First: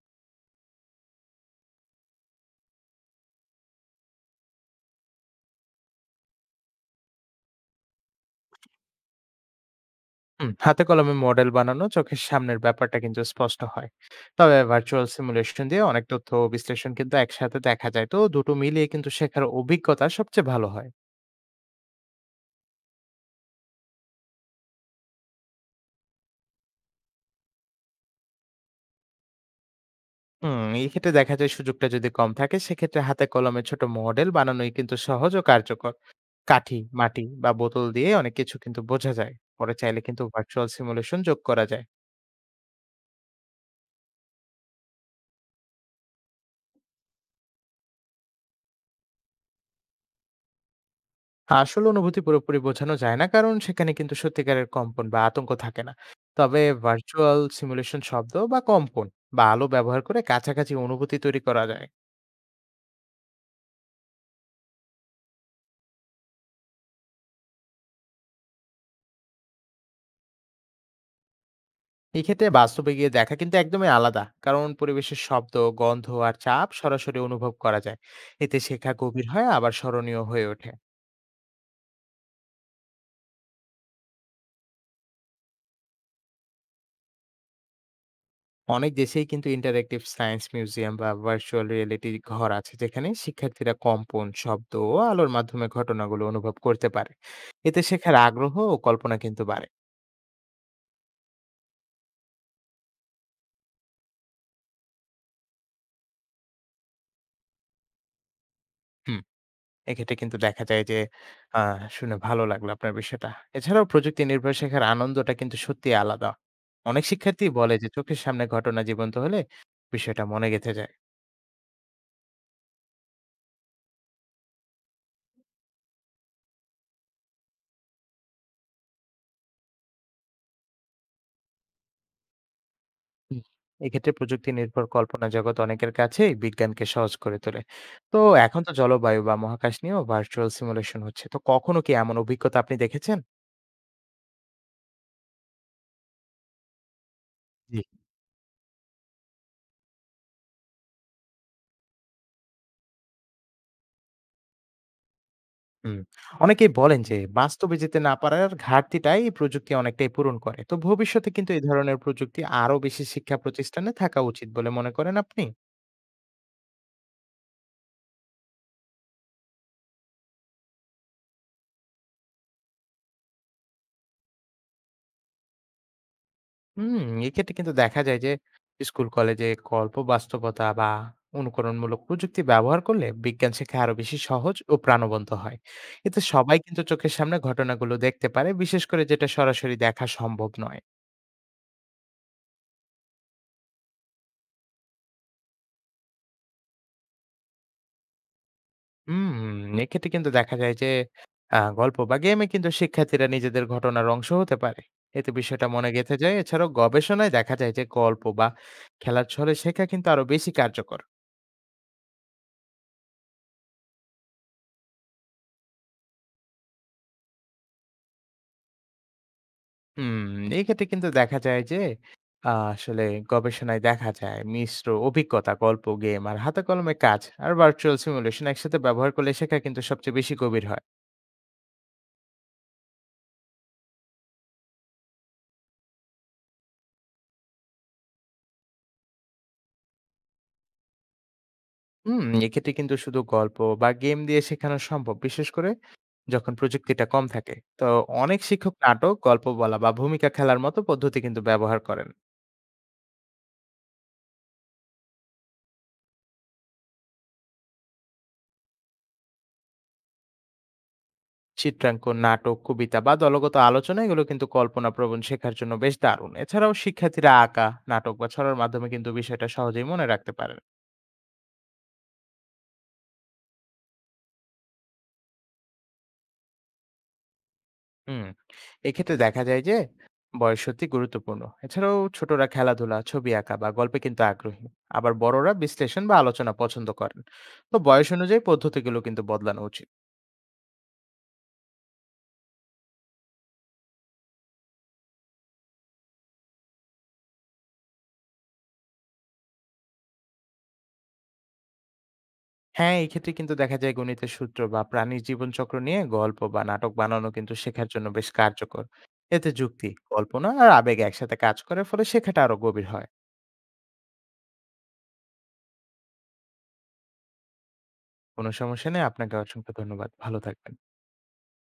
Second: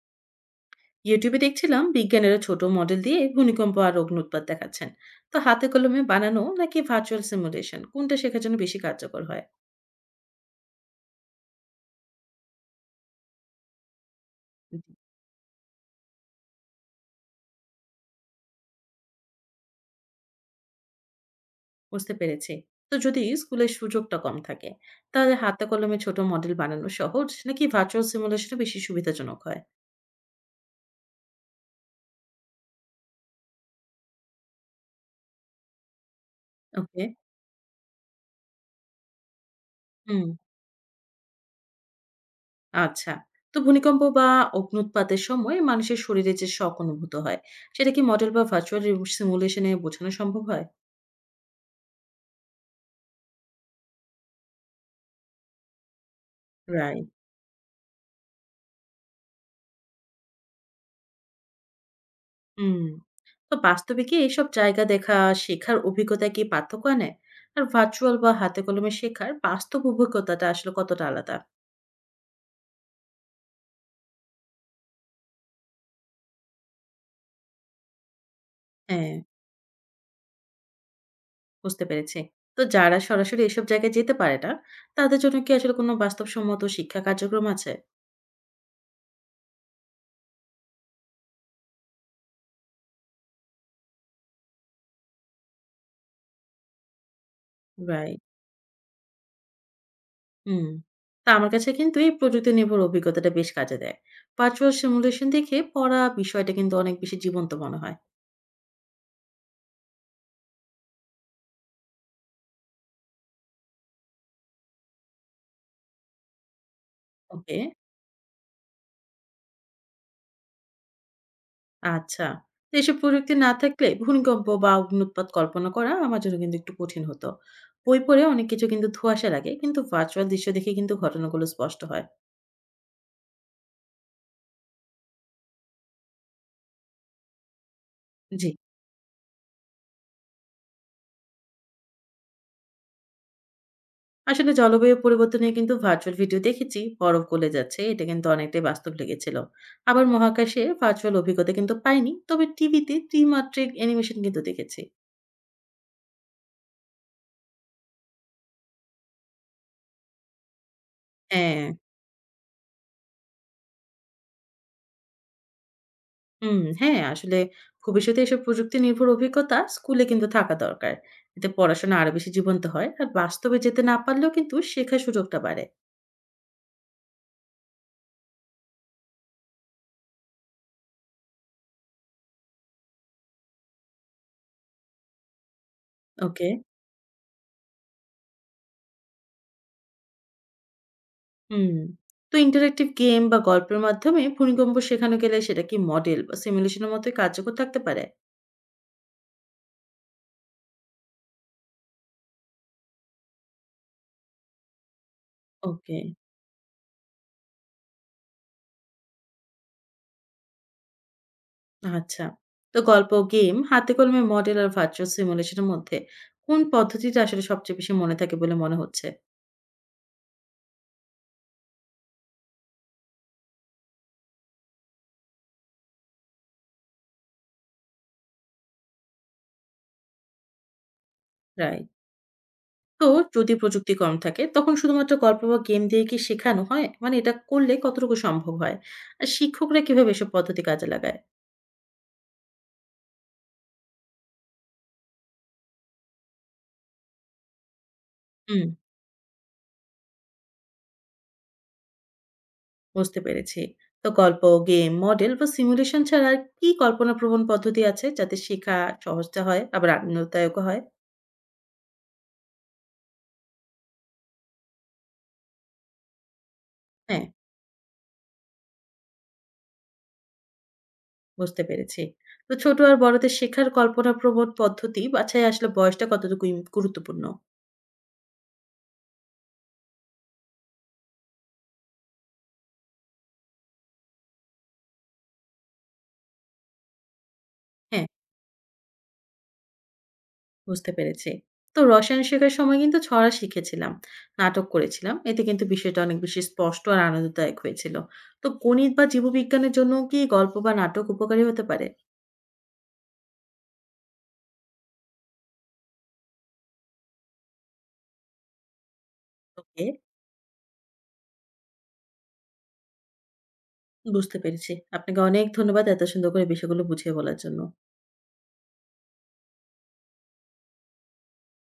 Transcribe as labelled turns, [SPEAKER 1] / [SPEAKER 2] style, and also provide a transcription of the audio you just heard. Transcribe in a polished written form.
[SPEAKER 1] ইউটিউবে দেখছিলাম বিজ্ঞানীরা ছোট মডেল দিয়ে ভূমিকম্প আর অগ্নুৎপাত দেখাচ্ছেন তো হাতে কলমে বানানো নাকি ভার্চুয়াল সিমুলেশন কোনটা শেখার জন্য বেশি কার্যকর হয়?
[SPEAKER 2] হুম, হাতে কলমে মডেল বানানো চোখের সামনের ব্যাপারটা কিন্তু স্পষ্ট হয়। তবে
[SPEAKER 1] জি।
[SPEAKER 2] ভার্চুয়াল সিমুলেশন দিয়ে অনেক তথ্য ও বিশ্লেষণ কিন্তু একসাথে দেখা যায়। তো দুটো মিলিয়ে কিন্তু শেখার অভিজ্ঞতা সবচেয়ে ভালো হয়।
[SPEAKER 1] বুঝতে পেরেছি। তো যদি স্কুলের সুযোগটা কম থাকে তাহলে হাতে কলমে ছোট মডেল বানানো সহজ নাকি ভার্চুয়াল সিমুলেশন বেশি সুবিধাজনক হয়?
[SPEAKER 2] হুম, এই ক্ষেত্রে দেখা যায় সুযোগটা যদি কম থাকে, সেক্ষেত্রে হাতে কলমে ছোট মডেল বানানোই কিন্তু সহজ ও কার্যকর। কাঠি,
[SPEAKER 1] ওকে।
[SPEAKER 2] মাটি বা বোতল দিয়ে অনেক কিছু কিন্তু বোঝা যায়। পরে চাইলে কিন্তু
[SPEAKER 1] হুম।
[SPEAKER 2] ভার্চুয়াল সিমুলেশন যোগ করা যায়।
[SPEAKER 1] আচ্ছা। তো ভূমিকম্প বা অগ্নুৎপাতের সময় মানুষের শরীরে যে শক অনুভূত হয় সেটা কি মডেল বা ভার্চুয়াল সিমুলেশনে বোঝানো সম্ভব হয়?
[SPEAKER 2] আসল অনুভূতি পুরোপুরি বোঝানো যায় না, কারণ সেখানে কিন্তু সত্যিকারের কম্পন বা আতঙ্ক থাকে না। তবে
[SPEAKER 1] রাইট।
[SPEAKER 2] ভার্চুয়াল সিমুলেশন শব্দ বা কম্পন বা আলো ব্যবহার করে কাছাকাছি অনুভূতি তৈরি করা যায়।
[SPEAKER 1] হুম। তো বাস্তবে কি এইসব জায়গা দেখা, শেখার অভিজ্ঞতায় কি পার্থক্য আনে? আর ভার্চুয়াল বা হাতে কলমে শেখার বাস্তব অভিজ্ঞতাটা আসলে কতটা আলাদা?
[SPEAKER 2] এক্ষেত্রে বাস্তবে গিয়ে দেখা কিন্তু একদমই আলাদা, কারণ পরিবেশের শব্দ, গন্ধ আর চাপ সরাসরি অনুভব করা যায়। এতে শেখা
[SPEAKER 1] হ্যাঁ,
[SPEAKER 2] গভীর হয়, আবার স্মরণীয় হয়ে ওঠে।
[SPEAKER 1] বুঝতে পেরেছি। তো যারা সরাসরি এসব জায়গায় যেতে পারে না, তাদের জন্য কি আসলে কোনো বাস্তবসম্মত শিক্ষা কার্যক্রম আছে?
[SPEAKER 2] অনেক দেশেই কিন্তু ইন্টারেক্টিভ সায়েন্স মিউজিয়াম বা ভার্চুয়াল রিয়েলিটি ঘর আছে, যেখানে শিক্ষার্থীরা কম্পন, শব্দ ও আলোর মাধ্যমে ঘটনাগুলো অনুভব করতে পারে। এতে শেখার
[SPEAKER 1] রাইট।
[SPEAKER 2] আগ্রহ ও কল্পনা কিন্তু বাড়ে।
[SPEAKER 1] হুম। তা আমার কাছে কিন্তু এই প্রযুক্তি নির্ভর অভিজ্ঞতাটা বেশ কাজে দেয়। ভার্চুয়াল সিমুলেশন দেখে পড়া বিষয়টা কিন্তু অনেক বেশি জীবন্ত মনে হয়।
[SPEAKER 2] হুম, এক্ষেত্রে কিন্তু দেখা যায় যে শুনে ভালো লাগলো আপনার বিষয়টা। এছাড়াও প্রযুক্তি নির্ভর শেখার আনন্দটা কিন্তু সত্যি আলাদা। অনেক শিক্ষার্থী
[SPEAKER 1] ওকে।
[SPEAKER 2] বলে যে চোখের সামনে ঘটনা জীবন্ত হলে বিষয়টা মনে গেঁথে যায়।
[SPEAKER 1] আচ্ছা। তো এসব প্রযুক্তি না থাকলে ভূমিকম্প বা অগ্ন্যুৎপাত কল্পনা করা আমার জন্য কিন্তু একটু কঠিন হতো। বই পড়ে অনেক কিছু কিন্তু ধোঁয়াশা লাগে। কিন্তু ভার্চুয়াল দৃশ্য দেখে কিন্তু ঘটনাগুলো স্পষ্ট হয়।
[SPEAKER 2] হুম, এক্ষেত্রে প্রযুক্তি নির্ভর কল্পনা জগৎ অনেকের কাছেই বিজ্ঞানকে সহজ করে তোলে। তো
[SPEAKER 1] জি।
[SPEAKER 2] এখন তো জলবায়ু বা মহাকাশ নিয়েও ভার্চুয়াল সিমুলেশন হচ্ছে, তো কখনো কি এমন অভিজ্ঞতা আপনি দেখেছেন?
[SPEAKER 1] আসলে জলবায়ু পরিবর্তনে কিন্তু ভার্চুয়াল ভিডিও দেখেছি। বরফ গলে
[SPEAKER 2] জি।
[SPEAKER 1] যাচ্ছে। এটা কিন্তু অনেকটাই বাস্তব লেগেছিল। আবার মহাকাশে ভার্চুয়াল অভিজ্ঞতা কিন্তু পাইনি। তবে টিভিতে ত্রিমাত্রিক অ্যানিমেশন কিন্তু দেখেছি।
[SPEAKER 2] হুম। অনেকেই বলেন যে বাস্তবে যেতে না পারার ঘাটতিটাই এই প্রযুক্তি অনেকটাই পূরণ করে। তো ভবিষ্যতে কিন্তু এই
[SPEAKER 1] হ্যাঁ।
[SPEAKER 2] ধরনের প্রযুক্তি আরো বেশি শিক্ষা প্রতিষ্ঠানে থাকা উচিত বলে মনে করেন আপনি?
[SPEAKER 1] হুম, হ্যাঁ, আসলে ভবিষ্যতে এসব প্রযুক্তি নির্ভর অভিজ্ঞতা স্কুলে কিন্তু থাকা দরকার। এতে পড়াশোনা আরো বেশি জীবন্ত হয়। আর বাস্তবে যেতে না পারলেও কিন্তু শেখার সুযোগটা বাড়ে।
[SPEAKER 2] হুম, এক্ষেত্রে কিন্তু দেখা যায় যে স্কুল কলেজে গল্প, বাস্তবতা বা অনুকরণমূলক প্রযুক্তি ব্যবহার করলে বিজ্ঞান শেখা আরো বেশি সহজ ও প্রাণবন্ত হয়। এতে
[SPEAKER 1] ওকে,
[SPEAKER 2] সবাই কিন্তু চোখের সামনে ঘটনাগুলো দেখতে পারে, বিশেষ করে যেটা সরাসরি দেখা সম্ভব নয়।
[SPEAKER 1] হুম। তো ইন্টারেক্টিভ গেম বা গল্পের মাধ্যমে ভূমিকম্প শেখানো গেলে সেটা কি মডেল বা সিমুলেশনের মতোই কার্যকর থাকতে পারে?
[SPEAKER 2] হুম, এক্ষেত্রে কিন্তু দেখা যায় যে গল্প বা গেমে কিন্তু শিক্ষার্থীরা নিজেদের ঘটনার অংশ হতে পারে। এতে বিষয়টা মনে
[SPEAKER 1] ওকে,
[SPEAKER 2] গেঁথে যায়। এছাড়াও গবেষণায় দেখা যায় যে গল্প বা খেলার ছলে শেখা কিন্তু আরো বেশি কার্যকর।
[SPEAKER 1] আচ্ছা। তো গল্প, গেম, হাতে কলমে মডেল আর ভার্চুয়াল সিমুলেশনের মধ্যে কোন পদ্ধতিটা আসলে সবচেয়ে বেশি মনে থাকে বলে মনে হচ্ছে?
[SPEAKER 2] হুম, এক্ষেত্রে কিন্তু দেখা যায় যে আ আসলে গবেষণায় দেখা যায় মিশ্র অভিজ্ঞতা, গল্প, গেম আর হাতে কলমে কাজ আর ভার্চুয়াল সিমুলেশন একসাথে ব্যবহার করলে শেখা কিন্তু সবচেয়ে বেশি গভীর হয়।
[SPEAKER 1] রাইট। তো যদি প্রযুক্তি কম থাকে তখন শুধুমাত্র গল্প বা গেম দিয়ে কি শেখানো হয়? মানে এটা করলে কতটুকু সম্ভব হয়? আর শিক্ষকরা কিভাবে এসব পদ্ধতি কাজে লাগায়?
[SPEAKER 2] হুম, এক্ষেত্রে কিন্তু শুধু গল্প বা গেম দিয়ে শেখানো সম্ভব, বিশেষ করে যখন প্রযুক্তিটা কম থাকে। তো অনেক
[SPEAKER 1] হুম,
[SPEAKER 2] শিক্ষক নাটক, গল্প বলা বা ভূমিকা খেলার মতো পদ্ধতি কিন্তু ব্যবহার করেন।
[SPEAKER 1] বুঝতে পেরেছি। তো গল্প, গেম, মডেল বা সিমুলেশন ছাড়া আর কি কল্পনাপ্রবণ পদ্ধতি আছে যাতে শেখা সহজটা হয় আবার আনন্দদায়কও হয়?
[SPEAKER 2] চিত্রাঙ্কন, নাটক, কবিতা বা দলগত আলোচনা এগুলো কিন্তু কল্পনাপ্রবণ শেখার জন্য বেশ দারুণ। এছাড়াও
[SPEAKER 1] হ্যাঁ,
[SPEAKER 2] শিক্ষার্থীরা আঁকা, নাটক বা ছড়ার মাধ্যমে কিন্তু বিষয়টা সহজেই মনে রাখতে পারেন।
[SPEAKER 1] বুঝতে পেরেছি। তো ছোট আর বড়দের শেখার কল্পনাপ্রবণ পদ্ধতি বাছাই আসলে বয়সটা কতটুকু গুরুত্বপূর্ণ?
[SPEAKER 2] হুম, এক্ষেত্রে দেখা যায় যে বয়স সত্যি গুরুত্বপূর্ণ। এছাড়াও ছোটরা খেলাধুলা, ছবি আঁকা বা গল্পে কিন্তু আগ্রহী। আবার বড়রা বিশ্লেষণ বা আলোচনা পছন্দ করেন। তো
[SPEAKER 1] হ্যাঁ।
[SPEAKER 2] বয়স অনুযায়ী পদ্ধতিগুলো কিন্তু বদলানো উচিত।
[SPEAKER 1] বুঝতে পেরেছি। তো রসায়ন শেখার সময় কিন্তু ছড়া শিখেছিলাম, নাটক করেছিলাম। এতে কিন্তু বিষয়টা অনেক বেশি স্পষ্ট আর আনন্দদায়ক হয়েছিল। তো গণিত বা জীববিজ্ঞানের জন্য কি গল্প বা নাটক উপকারী হতে পারে?
[SPEAKER 2] হ্যাঁ, এই ক্ষেত্রে কিন্তু দেখা যায় গণিতের সূত্র বা প্রাণীর জীবনচক্র নিয়ে গল্প বা নাটক বানানো কিন্তু শেখার জন্য বেশ কার্যকর। এতে
[SPEAKER 1] ওকে,
[SPEAKER 2] যুক্তি, কল্পনা আর আবেগ একসাথে কাজ করে, ফলে শেখাটা আরো গভীর হয়।
[SPEAKER 1] বুঝতে পেরেছি। আপনাকে অনেক ধন্যবাদ এত সুন্দর করে বিষয়গুলো বুঝিয়ে বলার জন্য।
[SPEAKER 2] কোনো সমস্যা নেই। আপনাকে অসংখ্য ধন্যবাদ। ভালো থাকবেন।